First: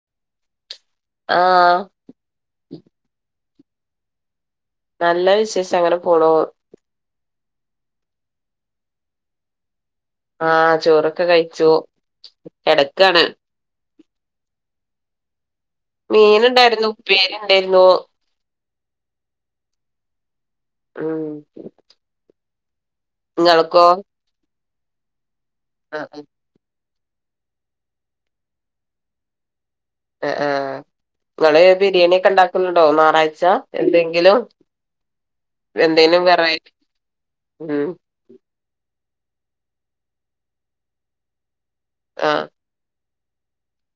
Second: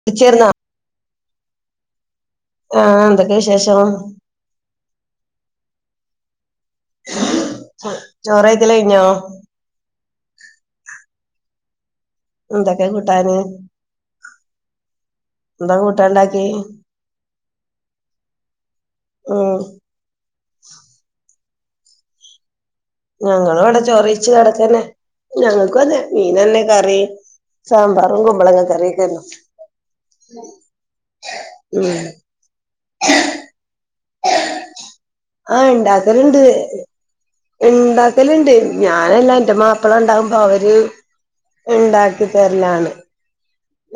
എത്തിച്ചേർന്ന ആ ആഹഎന്തൊക്കെ വിശേഷം [inaudible] നല്ല വിശേഷം അങ്ങനെ പോണൂ ചൊ ചോറയ്ക്കല് കഴിഞ്ഞോ ആ ചോറൊക്കെ കഴിച്ചു എന്തൊക്കെ കിടക്കാണ് കൂട്ടാന് എന്താ മീൻ കൂട്ടാണ്ടാക്കി ഉണ്ടായിരുന്നു ഉപ്പേരി ഉണ്ടായിരുന്നു മൂ ആ ഞങ്ങളും ഇവിടെ നിങ്ങൾക്കോ ചൊറിയിച്ച കിടക്കനെ ഞങ്ങക്കുവതെ ആഹ് മീനന്നെ കറി. സാമ്പറും കുംമ്പളങ്ങ കറിക്കെരുന്നു. അ ആ നിങ്ങള് ഉം ബിരിയാണിക്കെ ഇണ്ടാക്കുന്നുണ്ടോ ഞായറാഴ്ച എന്തെ ആ ഇണ്ടാക്കല്ണ്ട് വെറൈറ്റി ഉം ഇണ്ടാക്കലി ഉണ്ട് ഞാനല്ല എന്റെ മാപ്പള ഉണ്ടാവുമ്പോ അവര് ഇണ്ടാക്കി ആഹ് തരലാണ്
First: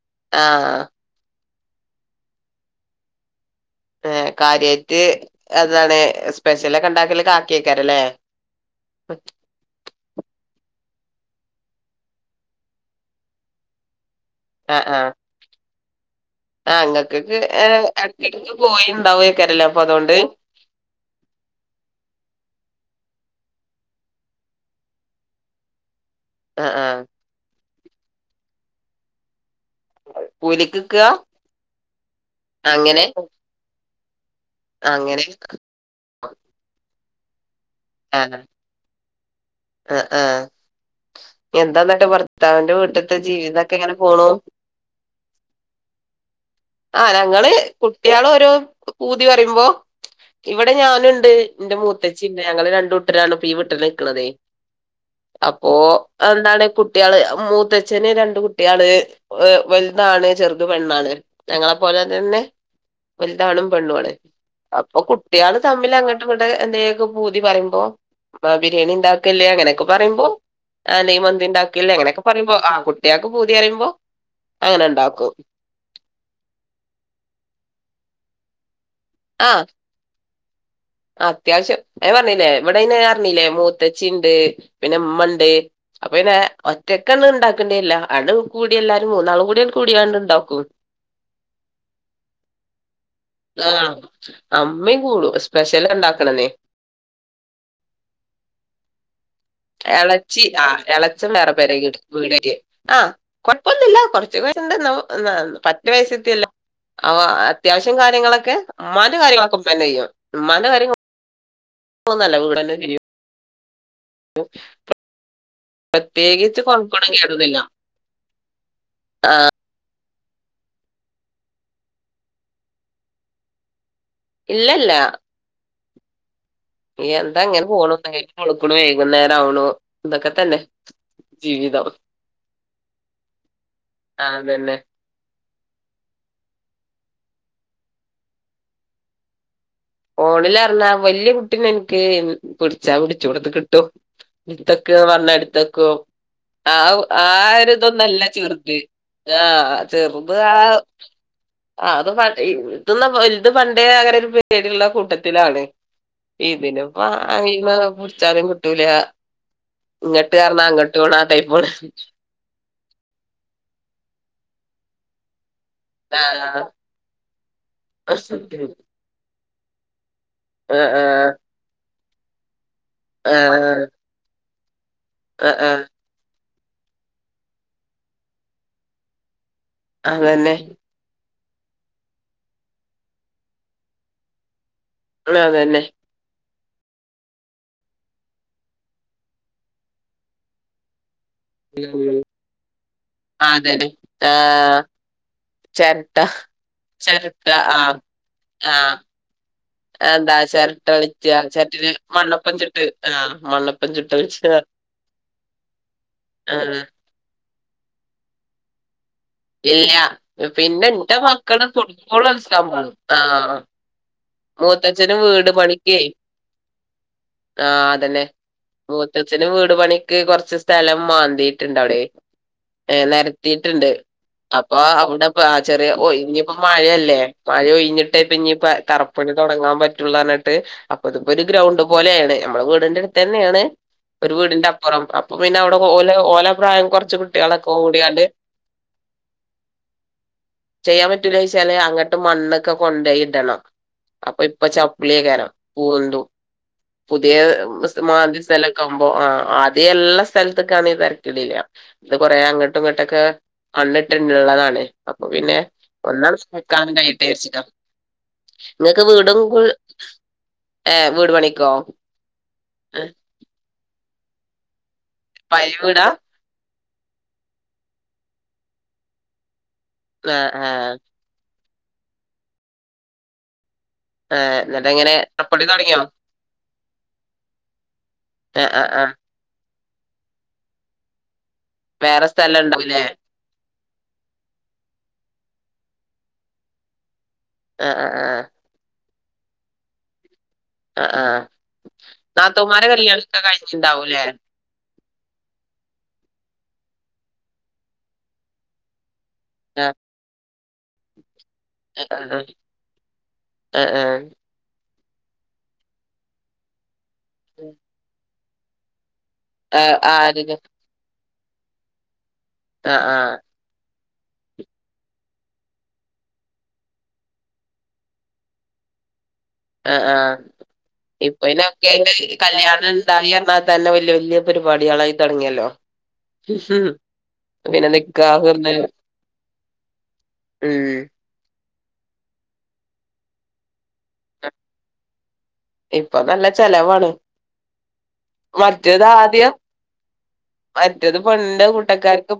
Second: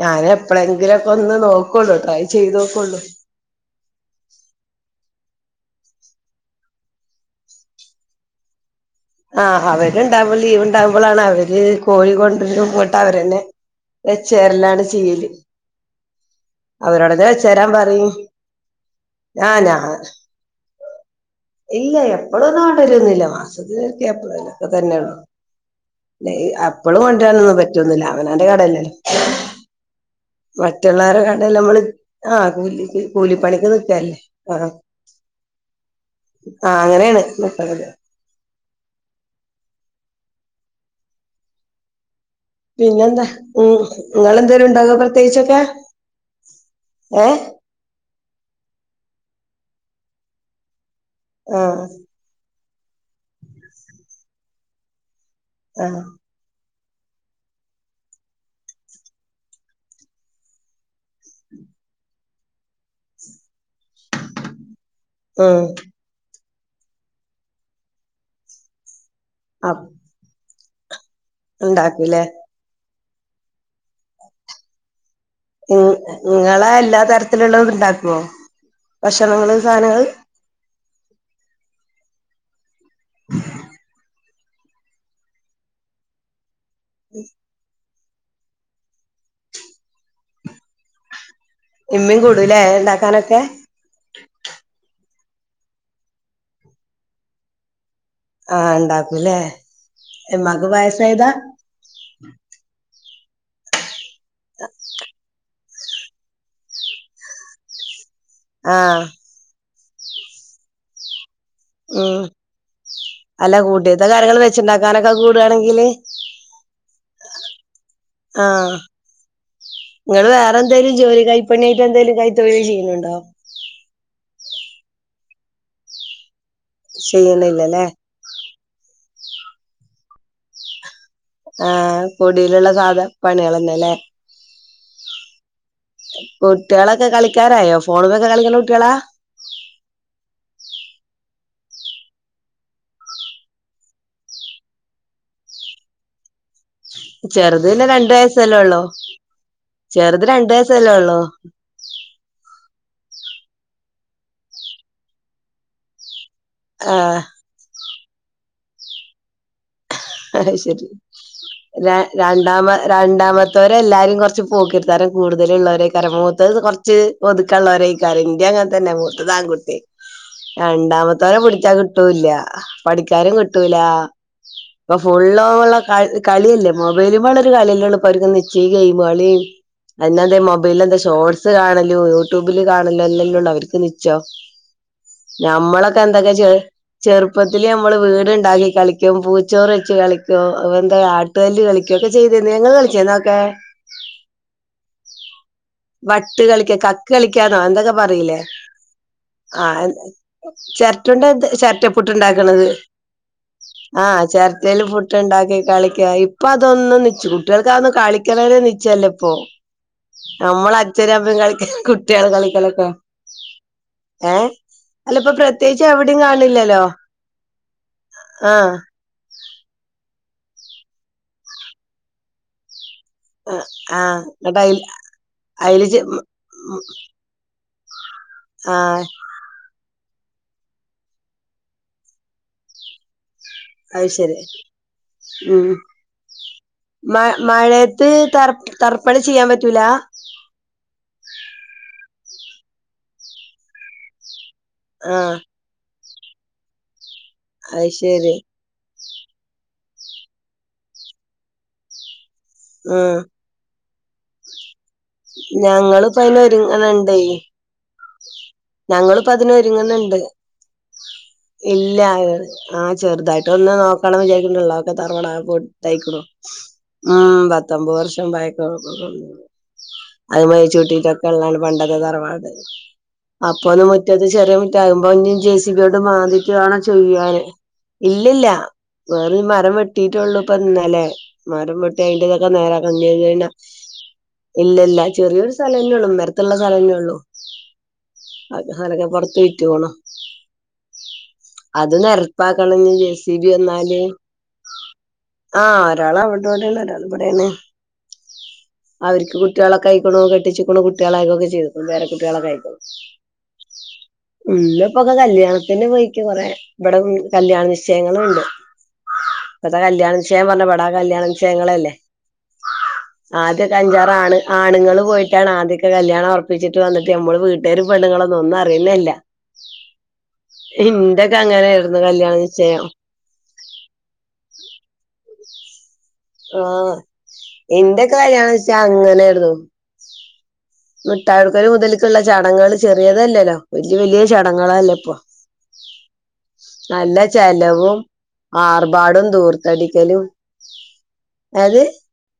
ഞാന് ആഹ് എപ്പളെങ്കിലൊക്കെ ഒന്ന് നൊ കുള്ളൂ ട്രൈ ചെയ്തോകുള്ളൂ ഏ കാര്യാറ്റ് അ താണ് സ്പെഷ്യലക്കെ ണ്ടാക്കില് കാക്കിയക്കാരല്ലേ ആഹ് അവര്ണ്ടാവ ലീ ഉണ്ടാവ മ്പോളാണ് അവര് കോഴി കൊണ്ടുരൻ പോയിട്ട് അവരന്നെ വേചേരലാണ് ചെയീല് ആ ങ്ങക്കക്ക് ഏ പറയും എടക്കടക്ക ആഹ് പോയിണ്ടാവകേരല്ല അപ്പൊ ഞാൻ അതുണ്ട് ഇല്ല എപ്പളൊനോണ്ടരന്നില്ല മാസത്തിലൊരിക്കെ എപ്പോളെലൊക്കെ തന്നെയന് ലെ ആഹ് ആഹ് അപ്പളുണ്ടരാൻ ഒന്നും പറ്റ റ്റുന്നുല്ല അവനാന്റെ കടയലല്ലോ കൂലിക്ക് നിക്കാ മറ്റുള്ളവരെ കണ്ടല്ലേ നമ്മള് ആ കൂലി അങ്ങനെ കൂലിപ്പണിക്ക് നിക്കല്ലേ ആ അങ്ങനെ ആ അങ്ങനെയാണ് [unintelligible] ആ ആ ആ നിഎന്താന്നട്ട് പറ ഭർത്തവിന്റെ വീട്ടത്തെ പിന്നെന്താ ഉം ജീവിതവെക്കെ എങ്ങനെ പോണു നിങ്ങളെന്തേലും ഉണ്ടാക്കോ പ്രത്യേകിച്ചൊക്കെ ആ ഏഹ് ഞങ്ങള് കുട്ടികളൊരോ പുതി പറേമ്പോ ഇവിടെ ഞാൻ ണ്ട് ന്റെ ആഹ് മൂതേച്ചിണ്ട്. ഞങ്ങള് രണ്ടുട്ടരാണ് ഇപ്പ ഈ വിട്ടില് നിൽക്കണതേ അപ്പോ ആഹ് എന്താണ് കു കുട്ടികള് മൂത്തച്ഛന് രണ്ട് കുട്ടികള് വലുതാണ് ചെറുത് പെണ്ണാണ് ഞങ്ങളെപ്പോലെ തന്നെ വലുതാണും പെണ്ണുമാണ് അപ്പൊ കുട്ടികള് ഉം തമ്മിൽ അങ്ങോ ഇ [unintelligible] ഊതി പറിയുമ്പോ ബ ബിരിയാണി ഇണ്ട ക്ക്ല്ലേ അ അങ്ങനെയൊക്കെ പറയ്മ്പോ ആഹ് നിമന്തിണ്ടാകില്ലേയ് ഇങ്ങനൊക്കെ ഉണ്ടാക്കൂലേ പറയ്മ്പോ ആ കു കുട്ടിയക്ക് പൂതിയറയുമ്പോ അങ്ങനെ ഇണ്ടാക്കും ഉം നിങ്ങളെ എല്ലാ തരത്തിലുള്ളതും ഉണ്ടാക്ക വോ ഭക്ഷണങ്ങള് ആഹ് സാധനങ്ങള് അത്യാവശ്യം ഞൻ പറഞ്ഞില്ലേ ഇവിടെെയ് അയിന് പറഞ്ഞില്ലേ മൂത്തച്ചിണ്ട് പിന്നെ ഉമ്മണ്ട് അപ്പൊ പിന്നെ ഒറ്റക്കന്നും ഉണ്ടാക്കേണ്ടിണ്ടേല്ല അണ് കൂടി എല്ലാരും മൂന്നാളും കൂടി കൂടിയാണ്ട് ഉണ്ടാക്കും ഉമ്മം കൂടൂലേ ഉണ്ടാക്കാനൊക്കെ ആഹ് ഇമ്മിം കൂടും സ്പെഷ്യൽ ഉണ്ടാക്ക്ണന്നേ ആഹ് ഉണ്ടാക്കൂല്ലേ എളച്ചി ഇമ്മാക്ക് ആ പായസായതാ ഇളച്ചം വേറെ പേര വീടെക്കെ ആഹ് കൊഴപ്പില്ല കൊറ ച്ച് [unintelligible] ന്നാ പറ്റെ അത്യാ വയസത്തിഅല്ല ഓഹ് അത്യാവശ്യം കാര്യ കാര്യങ്ങളൊക്കെ ആഹ് ഉമ്മാന്റെ കാര്യങ്ങളൊക്കെ നല്ലയ്യോ ഉമ്മാന്റെ കാര്യം ഉ ഉം ന്നല്ല വീടെന്നെ [unintelligible] അല്ല കൂട്ടെത് ദ കരങ്ങള് വെച്ച്ണ്ടാക്കാനൊക്കെ കൂടാണെൻ പ്രത്യേകിച്ച് കൊൺകെടൊകെ റ്റുന്നില്ല ആഹ് ങ്ങള് വേറെന്തേലും ജോലി കൈപ്പണിയായിട്ട് എന്തേലും കൈ തൊഴിൽ ചെയ്യുന്നുണ്ടോ? ഇല്ലല്ല ഈ എന്താ ഇങ്ങനെ ചെയ്യണില്ലല്ലേ പോണു കൊളുക്കുണേ വൈകുന്നേരാവുണു തൊക്കെ തന്നെ ജീവിതം ആഹ പൊടിയിലുള്ള സാധ പണികൾ തന്നെല്ലേ അതന്നെ കുട്ടികളൊക്കെ കളിക്കാരായോ ഫോണിലൊക്കെ കളിക്കണ കുട്ടികളാ ഫോണിലറഞ്ഞാ വല്യ കുട്ടീെ എനിക്ക് പിടിച്ചാ പിടിച്ച കട കിട്ടും എടുത്തക്കന്ന് പറഞ്ഞാ എടുത്തക്കും ആ ചെറുത് പിന്നെ രണ്ട് ആരിതൊന്നല്ല വയസ്സല്ലേ ചെറുത് ഉള്ളൂ ആഹ് ചെറുത് രണ്ട് ആ വയസ്സല്ലേ ഉള്ളൂ അ അത് പ ഇലത് പണ്ടേ പേടിയുള്ള കൂട്ടത്തിലാണ്. ഇതിന്പ്പ ആഹ് ആ അച്ചാലും കിട്ടൂല. ഇങ്ങട്ട് അ പറഞ്ഞാ ശരി അങ്ങട്ട് പോണ ആ ടൈപ്പാണ് ര രണ്ടാമ രണ്ടാമത്തെ ഇത്തവരെല്ലാരും കുറച്ച് പോക്രിത്തരം കൂടുതലുള്ളവ മൂത്തത് ആഹ് കുറച്ച് ഒതുക്കാനുള്ളവരായി എൻറെ അങ്ങനെ തന്നെ മൂത്തത് ആൺ എ ആഹ് രണ്ടാമത്തോരെ പിടിച്ചാ കിട്ടു ഒട്ടുംല്ലാ പഠിക്കാനും കിട്ടൂല ആഹ് ഉ ഇപ്പൊ ഫുൾ ആഹ് ഉള്ള ആഹ് ക കളിയല്ലേ മൊബൈലും വാളൊരു കാലയല്ലേ ഉള്ളൂ ഇപ്പർക്കെച്ച ഗെയിമു കളിയായി അന്ന ദേ അതന്നെ മൊബൈൽ എന്താ ഷോ ന്ത് കാണലോ യൂട്യൂബില് കാണലോ എല്ലെല്ലാം ഉണ്ട അവർക്ക് നിച്ചോ ആ അതന്നെ ഞമ്മളൊക്കെ എന്തൊക്കെ ചെയ്യാ ചെറുപ്പത്തില് നമ്മള് വീടുണ്ടാക്കി കളിക്കും പൂ ചോറ് വച്ച് കളിക്കും വന്ത തല് കളിക്കോക്കെ ചെയ്തിരുന്നു നിങ്ങൾ കളിക്കോ അതെ ആഹ വട്ട് കളിക്ക കക്ക് ചെരട്ട കളിക്കാന്നോ ആ എന്തൊക്കെ പറയിലേ ആ ആ എന്താ ചെരട്ട കളിച്ച ചിരട്ടണ്ട് ചിരട്ട ചെരട്ടല് പുട്ട് മണ്ണപ്പം ഉണ്ടാക്കണത് ചുട്ട് ആ മണ്ണപ്പം ചുട്ട് ആഹ കളിച്ച ചിരട്ടയിൽ പുട്ട് ഉണ്ടാക്കി കളിക്ക ഇപ്പ ആ അതൊന്നും നിച്ച് കുട്ടികൾക്ക് അതൊന്നും കളിക്കണതെ നിശ്ചയില്ല ഇല്ല [inaudible] [unintelligible] പിന്നെ എന്റെ അമ്മയും മക്കള കളിക്ക ഫുട്ബോൾ കുട്ടികള് കളിക്കലൊക്കെ കളിച്ചിട്ടുണ്ടാവുക ആ ഏഹ് അല്ല മൂത്തച്ഛനും ഇപ്പൊ വീട് പ്രത്യേകിച്ച് പണിക്കെ എവിടെയും കാണില്ലല്ലോ ആ അതന്നെ ആഹ് മൂത്തച്ഛനും വീട് പണിക്ക് കൊറച്ച് കുറച്ച് സ്ഥലം മാന്തിട്ടുണ്ട് അവിടെ ഏ നിരത്തിട്ടുണ്ട് ആഹ് ഇങ്ങട്ട് അപ്പൊ അയില് അവിടെ പ അയില് ചെറിയ ചെ ഇനിയിപ്പോ മഴയല്ലേ മഴ ഒഴിഞ്ഞിട്ട്പ്പ ഇനി കറ ആഹ് പണി തുടങ്ങാൻ പറ്റൂലാന്ന് പറഞ്ഞിട്ട് അപ്പതിപ്പോ ഒരു ഗ്രൗണ്ട് പോലെയാണ് നമ്മുടെ വീടിന്റെടുത്ത് അത് ഒരു ശരി വീടിന്റെ അപ്പുറം അപ്പൊ പിന്നെ ഉം അവിടെ ഓല ഓല പ്രായം കുറച്ച് മ കുട്ടികളൊക്കെ മഴയത്ത് കൂടിയാണ്ട് തർ തർപ്പണി ചെയ്യാൻ പറ്റൂല ചെയ്യാൻ പറ്റൂല ചെളി അങ്ങോട്ട് മണ്ണൊക്കെ കൊണ്ടെ ഇടണം അപ്പ ഇ ഇപ്പ ആഹ് ചപ്പിളിക്കാര പൂരിണ്ടു പുതിയ അത് ശരി മാന്ദ്യ സ്ഥലം കം മ്പോ ആ അത് എല്ലാ സ്ഥലത്തക്കാന്ന് തരക്കടില്ല ത് കൊറേ അങ്ങട്ടും ഇങ്ങട്ടൊക്കെ മണ്ണ്ട്ടള്ളതാണ് ഞങ്ങള് പോ അയ്‌ന് ഒരുങ്ങ്ണ് ണ്ടേ കഴിയട്ടെ വിചാരിച്ചിട്ടാ നിങ്ങക്ക് ഞങ്ങളിപ്പോ വീടും അതിന് കു ഒരുങ്ങുന്നുണ്ട് ഏ വീട് പണിക്കോ ഇല്ല ആ ഏ, ചെറുതായിട്ട് ഒന്ന് നോ കള [unintelligible] തറവാടാ പൊ പഴയ വീടാ തായിക്ക്‌ണോ ആ പത്തൊമ്പത് വർഷം പയക്ക ആ ആ [unintelligible] പണ്ടത്തെ തറവാട് അപ് അപ്പൊന്ന് മുറ്റത്ത് ആ ചെറിയ മുറ്റ എന്നിട്ട് ആകുമ്പോ എങ്ങനെ ഞ്ഞി ജെ പുറപ്പണി സി ബിഓണ്ട് തുടങ്ങിയോ മാന്തിട്ട് വേണം ചെയ്യാന് ഇല്ലില്ല ആ ആ ആ വേറൊരു മരം വെട് കിട്ടിട്ടെള്ളൂ പൊ ഇന്നലെ മരംവെട്ടി വേറെ അയ്ന്റെതൊക്കെ സ്ഥലം നേരാ ക ഉണ്ടാവൂല്ലേ [unintelligible] ഇല്ല ല്ല ചെറിയൊരു സ്ഥലംന്നെള്ളൂ മ്മര്ത്ത്ള്ള സ്ഥലംന്നേള്ളു ആ ആ ആ അത് [unintelligible] ഴക്ക് പോണ [unintelligible] ആ ആ അത് നെരപ്പാക്കണം നാത്തൂമാരെ ഞ്ഞി ജെ കല്യാണൊക്കെ സിബി വന്നാല് കഴിഞ്ഞിണ്ടാവൂല്ലേ ആ ഒരാള് അവടെവിടൊണ് ഒരാളവിടെണ് അവര് ആ കുട്ടിളൊക്കെയിക്കുണോ കെട്ടിച്ചി കുണു കുട്ട്യാള് [unintelligible] ഇന്ക്കും പേരകുട്ടിളൊക്കെയിക്ക് ണ് അ ആ ഇപ്പൊക്കെ കല്യാണത്തിന് പോയിക്ക് കൊറേ ഇവടെ- കല്യാണ നിശ്ചയങ്ങളുണ്ട് ഇപത്തെ ആ കല്യാണ നിശ്ചയം പ ആരില് റഞ്ഞ ബടാ കല്യാണ നി ശ്ചയങ്ങളല്ലേ ആ ആ ആദ്യക്കൊൺചാ ആണ് ആണുങ്ങള് പോയിട്ടാണ് ആദ്യക്കെ കല്യാണം ഒർപ്പിച്ചിട്ട് വന്നിട്ട് നമ്മള് വീ രു പെണ്ണുങ്ങളൊന്നും ഒന്നും അറിയലേല്ല ആ ആ അങ്ങനെയായിരുന്നു ഇപ്പൊയ്നൊക്കെയായിട്ട് കല്യാണ നിശ്ചയം കല്യാണം ണ്ടായി ന്ന തന്നെ വല്യ വല്യ പരിപാടികളായി തുടങ്ങി ഹലോ ആഹ് എന്റെ നിക്കാഹ് ഉം കല്യാണംന്വെച്ചാ അങ്ങനെയായിരുന്നു മിട്ടാ ഇവര് മുതലുക്കുള്ള ചടങ്ങുകൾ ചെറിയതല്ലല്ലോ വലിയ വലിയ ചടങ്ങുകളല്ലേ ഇപ്പോ ഇപ്പൊ നല്ല ചെലവാണ് നല്ല ചെലവും ആർബാടവും ധൂർത്തടിക്കലും മറ്റതും പെണ്ണിന്റെ കൂട്ടക്കാർക്കും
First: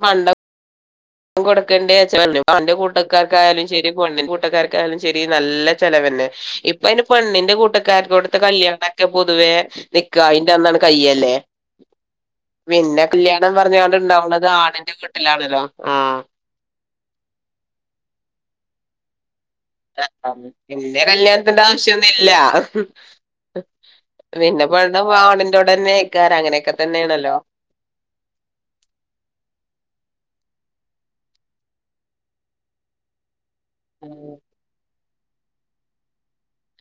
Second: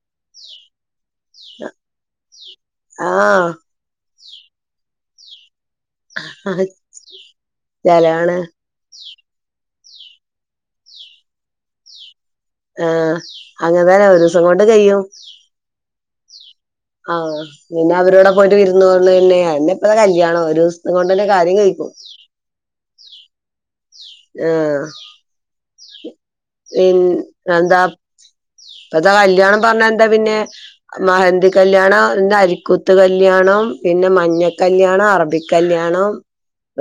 കൊടുക്കണ്ടേച്ച് ണല്ലോ ഓന്റെ ആഹ് കൂട്ടക്കാർക്കായാലും ശരി പെണ്ണിന്റെ കൂട്ടക്കാർക്കായാലും ശരി. നല്ല ചെലവന്നെ ഇപ്പ അയിന് പെണ്ണിന്റെ കൂട്ടക്കാർക്ക് കൊടുത്ത ചെലവാണ് കല്യാണൊക്കെ പൊതുവേ നിക്കാഹിൻ്റെ അന്നാണ്ട് കയ്യല്ലേ പിന്നെ ആഹ് കല്യാണം അങ്ങനെ പറഞ്ഞാണ്ട് തന്നെ ഒരു ദിവസം ഉണ്ടാവണത് കൊണ്ട് ആണിന്റെ കഴിയും വീട്ടിലാണല്ലോ. ആഹ് ആഹ് പിന്നെ അവരുടെ [unintelligible] വിരുന്ന് [unintelligible] കല്യാണം ഒരു ദിവസം പിന്നെ കൊണ്ട് തന്നെ കാര്യം കല്യാണത്തിന്റെ കഴിക്കും ആവശ്യന്നുല്ല. പിന്നെ ആഹ് പെണ്ണ് ആണിൻ്റോടെ ന്നേയ്ക്കാരം. അങ്ങനെയൊക്കെ തന്നേണല്ലോ. ഇപ്പത്ത കല്യാണം പറഞ്ഞ എന്താ പിന്നെ മെഹന്തി കല്യാണം അരിക്കൂത്ത് കല്യാണം പിന്നെ മഞ്ഞക്കല്യാണം, അറ ബി കല്യാണോം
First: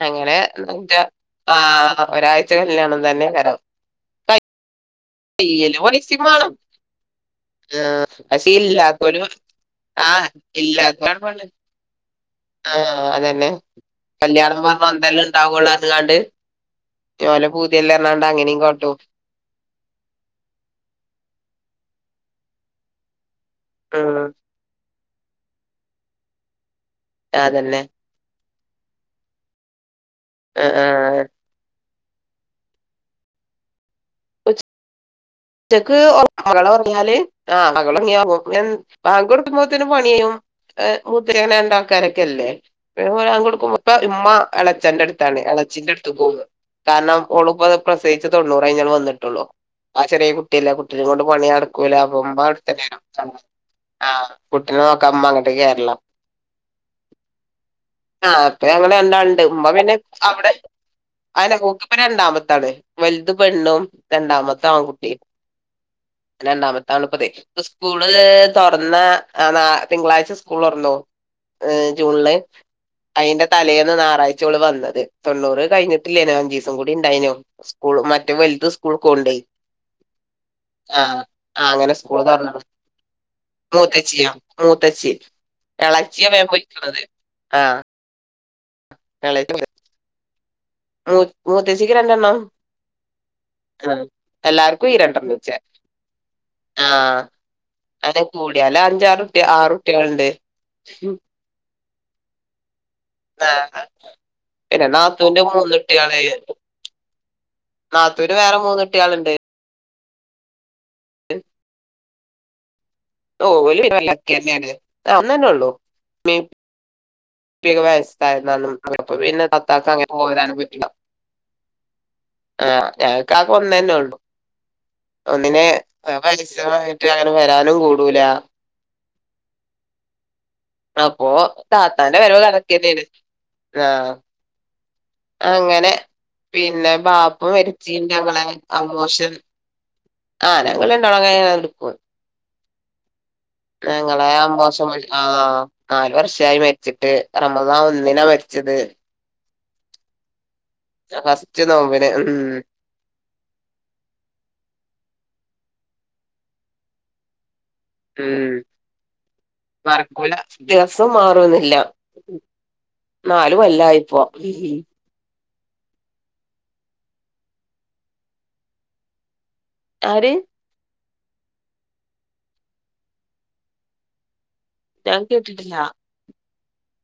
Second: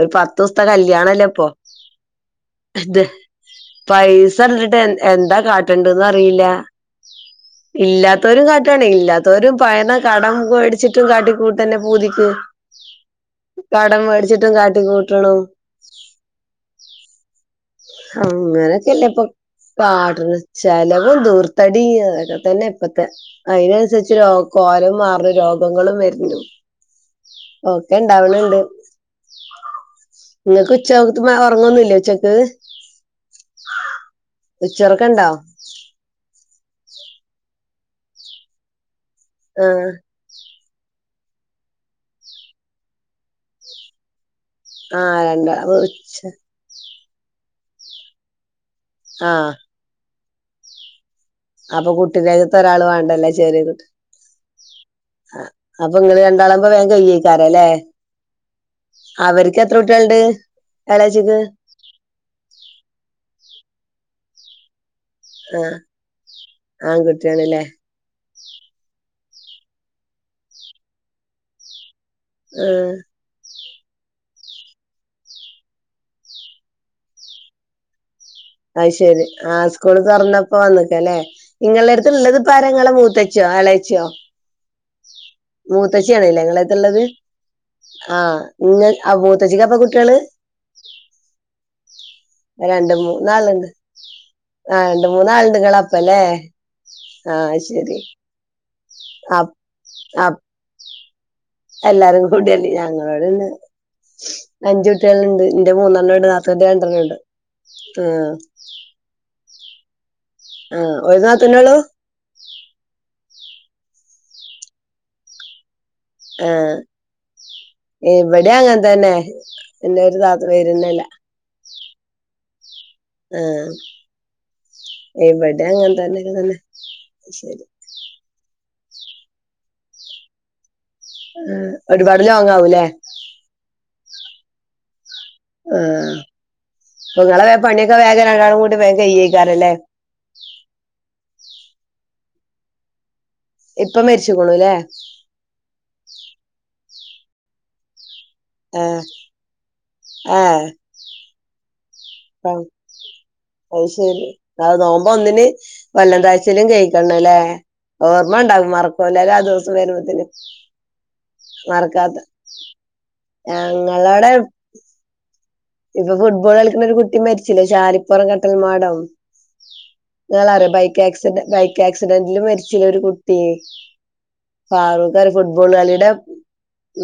അങ്ങനെ [unintelligible] ആഹ് ഒരാഴ്ച കല്യാണം ഇത് തന്നെ [unintelligible] [unintelligible] എന്താ കാട്ടണ്ടന്ന് അറിയില്ല ആഹ് ഇല്ലാത്തവരും പക്ഷെ കാട്ടാണ് ഇല്ലാത്തോല് ഇല്ലാത്തവരും പഴന ആഹ് കടം മേടിച്ചിട്ടും ഇല്ലാത്തോലാണ് പണേ കാട്ടിക്കൂട്ടന്നെ പൂതിക്ക് ആഹ് അതന്നെ കടം മേടിച്ചിട്ടും കല്യാണം പറഞ്ഞാ കാട്ടിക്കൂട്ടണു എന്തെല്ലെണ്ടാവും [unintelligible] പ ഓലെ പൂതിയല്ലേ പറഞ്ഞാണ്ട് അങ്ങനെയും കാട്ടും അങ്ങനക്കയെല്ലിപ്പ കാട്ട്ണ് ചെലവും ധൂർത്തടി അതൊക്കെ തന്നെ ഇപ്പത്തെ ഉം അയിനനുസരിച്ചൊരൊ കോലം മാറ് ര് രോഗങ്ങളും വരുന്നു അതന്നെ ഒക്കെ ഇണ്ടാവ്ണ് ണ്ട് ങ്ങക്ക് ആഹ് ഉച്ചാവുമ്പത് ആഹ് മാ ഒറങ്ങൊന്നുല്ലേ ച്ചക്ക് ഉച്ചർക്കണ്ടോ? ച്ചക്ക് ഒറങ്ങും മകള് ഒറങ്ങിയാല് ആഹ് [unintelligible] ഇങ്ങനെ [unintelligible] വാങ്ക് ആഹ് വിളിക്കുമ്പത്തേനും പണിയിം ആഹ് മുത്തര അങ്ങനണ്ടാൾക്കാരൊക്കില്ലേ പിന്നെ [unintelligible] കൊടുക്കുമ്പ ഇമ്മ ഇളയച്ഛന്റെ ആഹ് അടുത്താണ് രണ്ടാ ഇളയച്ഛന്റെ അടുത്ത് പോവും കാരണം ഉളുമ്പ് പ്രെസവിച്ചതെ ഒള്ളു ഞാൻ ഇങ്ങട് വന്നിട്ടുള്ളൂ ആഹ് ചെറിയ കുട്ടിയല്ല ആ കുട്ടിനെകൊണ്ട് പണി അപ്പൊ നടക്കൂലു ഇപ്പം മ്മ കുട്ടിന്റെകത്ത് ഒരാള് അവിടെത്തന്നേണ് വാണ്ടല്ലേ ചെറിയ കുട്ടി ആഹ് കുട്ടീനെ നോക്കമ്മ അങ്ങ്ട്ട് അപ്പൊ [unintelligible] ഇങ്ങള് രണ്ടാളാവുമ്പോ വേം കയ്യേക്കാരല്ലേ ആ അപ്പ അങ്ങ രണ്ടാളുണ്ട് അവര്ക്ക് ഉമ്മ എത്ര പിന്നെ കുട്ട്യാള്ണ്ട് അവിടെ എളേച്ചിക്ക് ഓക്കിപ്പ രണ്ടാമത്താള് വലുത് പെണ്ണും രണ്ടാമത്താൺ ട്ടി ആഹ് രണ്ടാമത്താണിപ്പതേ ഇപ്പം ആൺകുട്ട്യാണ്ല്ലേ സ്കൂള് തുറന്ന ആന്നാ തിങ്കളാഴ്ച്ച സ്കൂള് തൊറന്നു ജൂണില് ആഹ് അയിൻ്റ തലേന്ന് ഞായറാഴ്ച്ച ഇവള് വന്നത് തൊണ്ണൂറ് കഴിഞ്ഞിട്ടില്ലേനൊ അഞ്ചൂസം കൂടി ഇണ്ടായിനു സ്കൂൾ മ അയ് ശരി ആ സ്കൂൾ പറഞ്ഞപ്പോ വന്നിക്കല്ലേ ആഹ് ആഹ് അങ്ങനെ സ്കൂള് നിങ്ങൾടെടുത്ത്ള്ളത് ഇപ്പ തുറന്നതാ ആരാ ഇങ്ങട മൂത്തേച്ചിയോ എളേച്ചിയോ മൂത്തച്ചിയോ മൂത്തച്ചി മൂത്തേച്ചാ എളച്ചിയാ ആണ്ല്ലേ വേം നിങ്ങള അടുത്ത്ള്ളത് പോയിക്ക്ണത് ആഹ് ആഹ് ഇങ്ങ ആ എളേ ബൂത്തേച്ചിക്കാപ്പ കുട്ടികള്- മൂ മൂത്തച്ചിക്ക് രണ്ടെണ്ണം രണ്ട് മൂന്നാളുണ്ട് ആഹ് ആ എല്ലാർക്കും ഈ രണ്ട് രണ്ടെണ്ണംച്ചെ മൂന്നാള്ളുണ്ട്അപ്പോല്ലേ ആഹ് ശരി- എലാം അഞ്ചാറുട്ടിയ അപ് ആറുട്ടികളുണ്ട് അപ് എല്ലാരും കൂടിയല് ഞങ്ങ- എവിടെണ്ട് ആഹ് പിന്നെ അഞ്ചു നാത്തൂന്റെ കുട്ടികളുണ്ട് എന്റെ മൂന്നെണ്ണം മൂന്നുട്ടികള് ഉണ്ട്, നാത്തുന്റെ രണ്ടെണ്ണം ഉണ്ട്. ആ നാത്തൂന് വേറെ മൂന്ന് കുട്ടികൾ ഉണ്ട്. ആഹ് ഒരു നാത്തൂനുള്ളു. ഓ ഓള് ലക്കി തന്നെ ആണ് ഒന്ന് തന്നെ ഉള്ളു- ആഹ് - ത്തിരിവയസായിരുന്നാലും അപ്പ പിന്നെ തത്താക്ക് എന്റെ അങ്ങനെ ഒരു താത്ത പോരാനും പറ്റില്ല- വരുന്നില്ല ആഹ് - ആ ഞങ്ങക്ക്ആകെ ഒന്ന് തന്നെ ഉള്ളു ഇവിടെ ഒന്നിനെ അങ്ങനെ തന്നെ തന്നെ പൈസമായിട്ട് അങ്ങനെ ശരി വരാനും കൂടൂല- അപ്പൊ ആ താത്ത്- അന്റെ ഒരുപാട് വരവ് ലോങ് ആവൂല്ലേ അതൊക്കെതന്നെണ്- ആഹ് അങ്ങനെ ആഹ് പിന്നെ ബാപ്പ നിങ്ങളെ പണിയൊക്കെ മരിച്ചീന്റെ വേഗം ഞങ്ങളെ രണ്ടാളും കൂടി വേഗം അമോഷൻ കയ്യൂക്കാരല്ലേ ആഹ് ഞങ്ങള് രണ്ടാളും അങ്ങനെ എടുക്കു ഇപ്പൊ ഞങ്ങളെ മരിച്ചുക്കണു അല്ലേ [unintelligible] ആഹ് നാല് വർഷായി മരിച്ചിട്ട് റമദാൻ ഒന്നിനാ മരി ആഹ് ആഹ് ഫസ്റ്റ് നോമ്പി ആഹ് അയ് ശെരി അത് നോമ്പ് ഒന്നിന് വല്ലം താഴ്ച്ചിലും [unintelligible] ല്ലേ ഓർമ്മ ഉം ഇണ്ടാവും മറക്കുലല്ല ആ ദിവസം വരുമ്പോത്തെന് മറക്കൂല ദിവസം മാറൊന്നില്ല മറക്കാത്ത നാല് കൊല്ലായിപ്പോ ഞങ്ങളുടെ ഇപ്പോ ഫുട്ബോൾ കളിക്കണ ഒരു കുട്ടി മരിച്ചില്ലേ ഷാരിപ്പുറം കട്ടൽമാടം ആര് ങ്ങളറിയോ ബൈക്ക് ക്കാസിഡ് ബൈക്ക് ആക്സിഡൻറ്റില് മരിച്ചില്ലേ ഒരു കുട്ടിയെ ഞാൻ ഫാറുക്കർ ഫുട്ബോൾ കേട്ടിട്ടില്ല കളിടെ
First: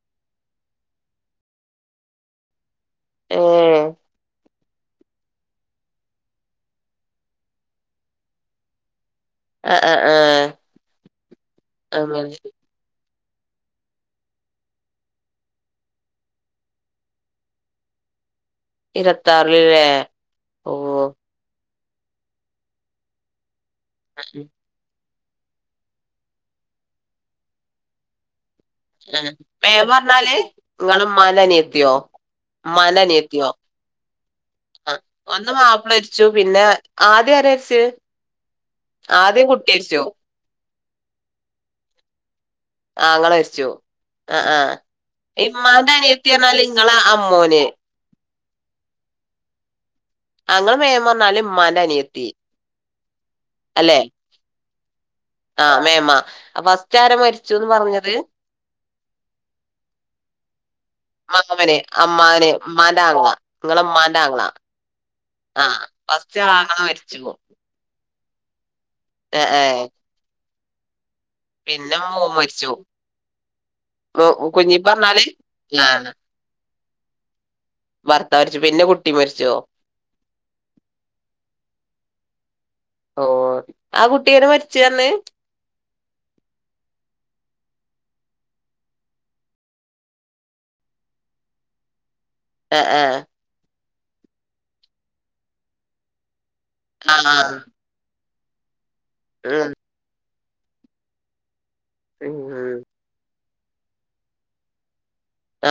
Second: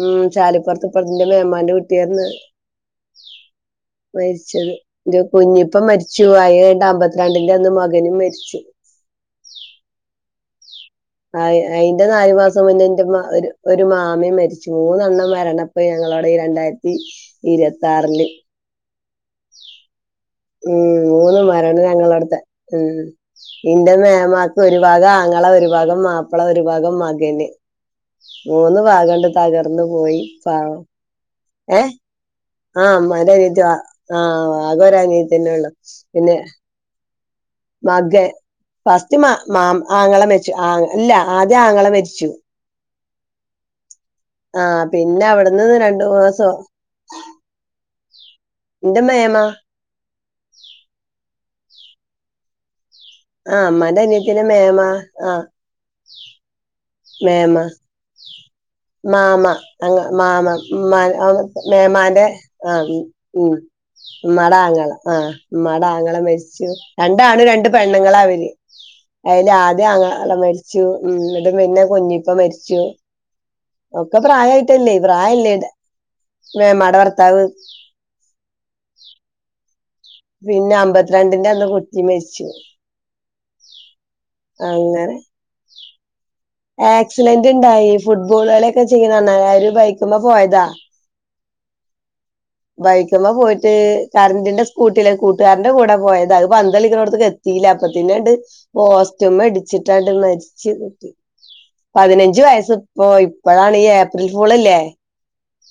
ഉം ചാലിപ്പൊറത്ത്പ്പറത്തിന്റെ മേമാന്റെ കുട്ടിയാന്ന് ഏഹ് മരിച്ചത് ൻ്റെ കുഞ്ഞിപ്പോ മരിച്ചു ആയ് കയ്ഞ്ട്ട് അമ്പത്തിരണ്ടിന്റെ അന്ന് മകനും മരിച്ചു ആഹ് ആഹ് ആ ആ അയിന്റെ നാലു മാസം മുന്നേന്റെ ഉമ്മ ഒരു ഒരു മാമ മരിച്ചു മൂന്നെണ്ണം മരണപ്പ ഞങ്ങളോടെ ഈ രണ്ടായിരത്തി ഇരുപത്തിയാറില് ഇരുപത്താറ്ല്ല്ലേ ഉം മൂന്ന് മ മരണ് ഞങ്ങളെട്ത്തെ ഉം ഇന്റെ മേമാക്ക് ഒരു വകാ ആങ്ങള ഒരുഭാഗം മാപ്പിള ഒരുഭാഗം മകന് മൂന്ന് ഭാഗാണ്ട് വേം തകർന്ന് പോയി പറഞ്ഞാല് പാവം ഇങ്ങളെ ഇമ്മാന്റെ ഏ അനിയത്തിയോ ആ ഇമ്മാന്റെ ഉമ്മാൻ്റെ അനിയത്തിയോ അനീയത്തി ആ ആകെ ഒരു ഒരനി ദ്യം മാപ്പിള മരിച്ചു പിന്നെ ആ മകൻ ഫസ്റ്റ് മാ ആദ്യം കുട്ടി മാം മരിച്ചു ആങ്ങള മരിച്ചു ആങ് ഇല്ല ആദ്യം ആങ്ങള മരിച്ചു ആങ്ങള മരിച്ചു ആ ആഹ് പിന്നെ അവിടുന്ന് ഇമ്മാന്റെ രണ്ടു മാസം അണിയത്തിഞ്ഞാൽ നിങ്ങളെ അമ്മോന് ന്റെ മേമാ അങ്ങൾ മേമ വന്നാലും മാന്റെ നിയത്തി ആഹ മാന്റെ നിയത്തിനെമേമ ആഹ മാേമ അപ്പൊ മേമ മാമ നങ്ങ മാമ മ്മാ മാമന് മേമാന്റെ അമ്മാന് ആ ഇമ്മാന്റെ ആങ്ങള ഇങ്ങളെ ഇമ്മാന്റെ ആങ്ങള മടാങ്ങള ആഹ ആഹ് മടാങ്ങള ഫസ്റ്റ് മരിച്ചു ആങ്ങള മരിച്ചു രണ്ടാണ് രണ്ട് പെണ്ണു ങ്ങളാവലി അയില് ഏഹ് ഏഹ് ആദ്യം അങ്ങള മരി ഉം [unintelligible] പിന്നെ കുഞ്ഞിപ്പ മരിച്ചു ഒക്കെ മോ- കുഞ്ഞിപ്പ പ്രായയിട്ടല്ലേ പറഞ്ഞാല് പ്രായല്ലേടെ ആഹ് മേമാട ഭർത്താവ് ഭർത്താവ് മരിച്ചു പിന്നെ കുട്ടി മരിച്ചോ പിന്നെ അമ്പത്തിരണ്ടിന്റെ അന്ന് കുട്ടി മരിച്ചു ആ കുട്ടിയനെ മരിച്ച് പറഞ് അങ്ങനെ ആക്സിഡന്റ് ഉണ്ടായി ഫുട്ബോളുകളിയൊക്കെ ചെയ്ണന്ന് അവര് ബൈക്കുമേ പോയതാ ആഹ് ബൈക്കുമ്മ പോയിട്ട് കറന്റിന്റെ സ്കൂട്ടിയിലെ കൂട്ടുകാരന്റെ കൂടെ പോയത് അത് ളിക് നോടാതക് ആഹ് ആഹ് എത്തിയില്ല അപ്പ ത്തിന്നണ്ട് പോസ്റ്റ്യൂം ഉം അടിച്ചിട്ടായി ചതട്ടി പതിനഞ്ച് വയസ്സ് ഉം പോയി ഇപ്പോഴാണ് ഈ ഏപ്രിൽ ഫുൾല്ലേ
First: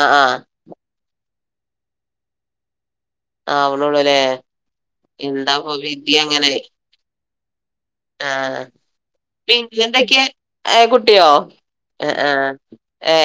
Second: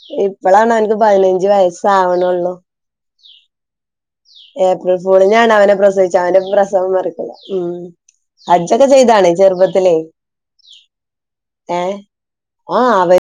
ആഹ് ആഹ് ഇപ്പളാണോന്ക്ക് പതിനഞ്ചു അ [unintelligible] സാ ആവണള്ളൂ ആവണൊള്ളൂല്ലേ ഏപ്രിൽ ഫൂളിനാണ് അവനെ പ്രസവിച്ചു അവന്റെ പ്രസവം മറ ഉ [unintelligible] ആഹ പിന്നെ ചെറുപ്പത്തിലേ എന്തൊക്കെയ ഏ കുട്ടിയോ ഏഹ് അ ആ ആഹ് അവ ഏ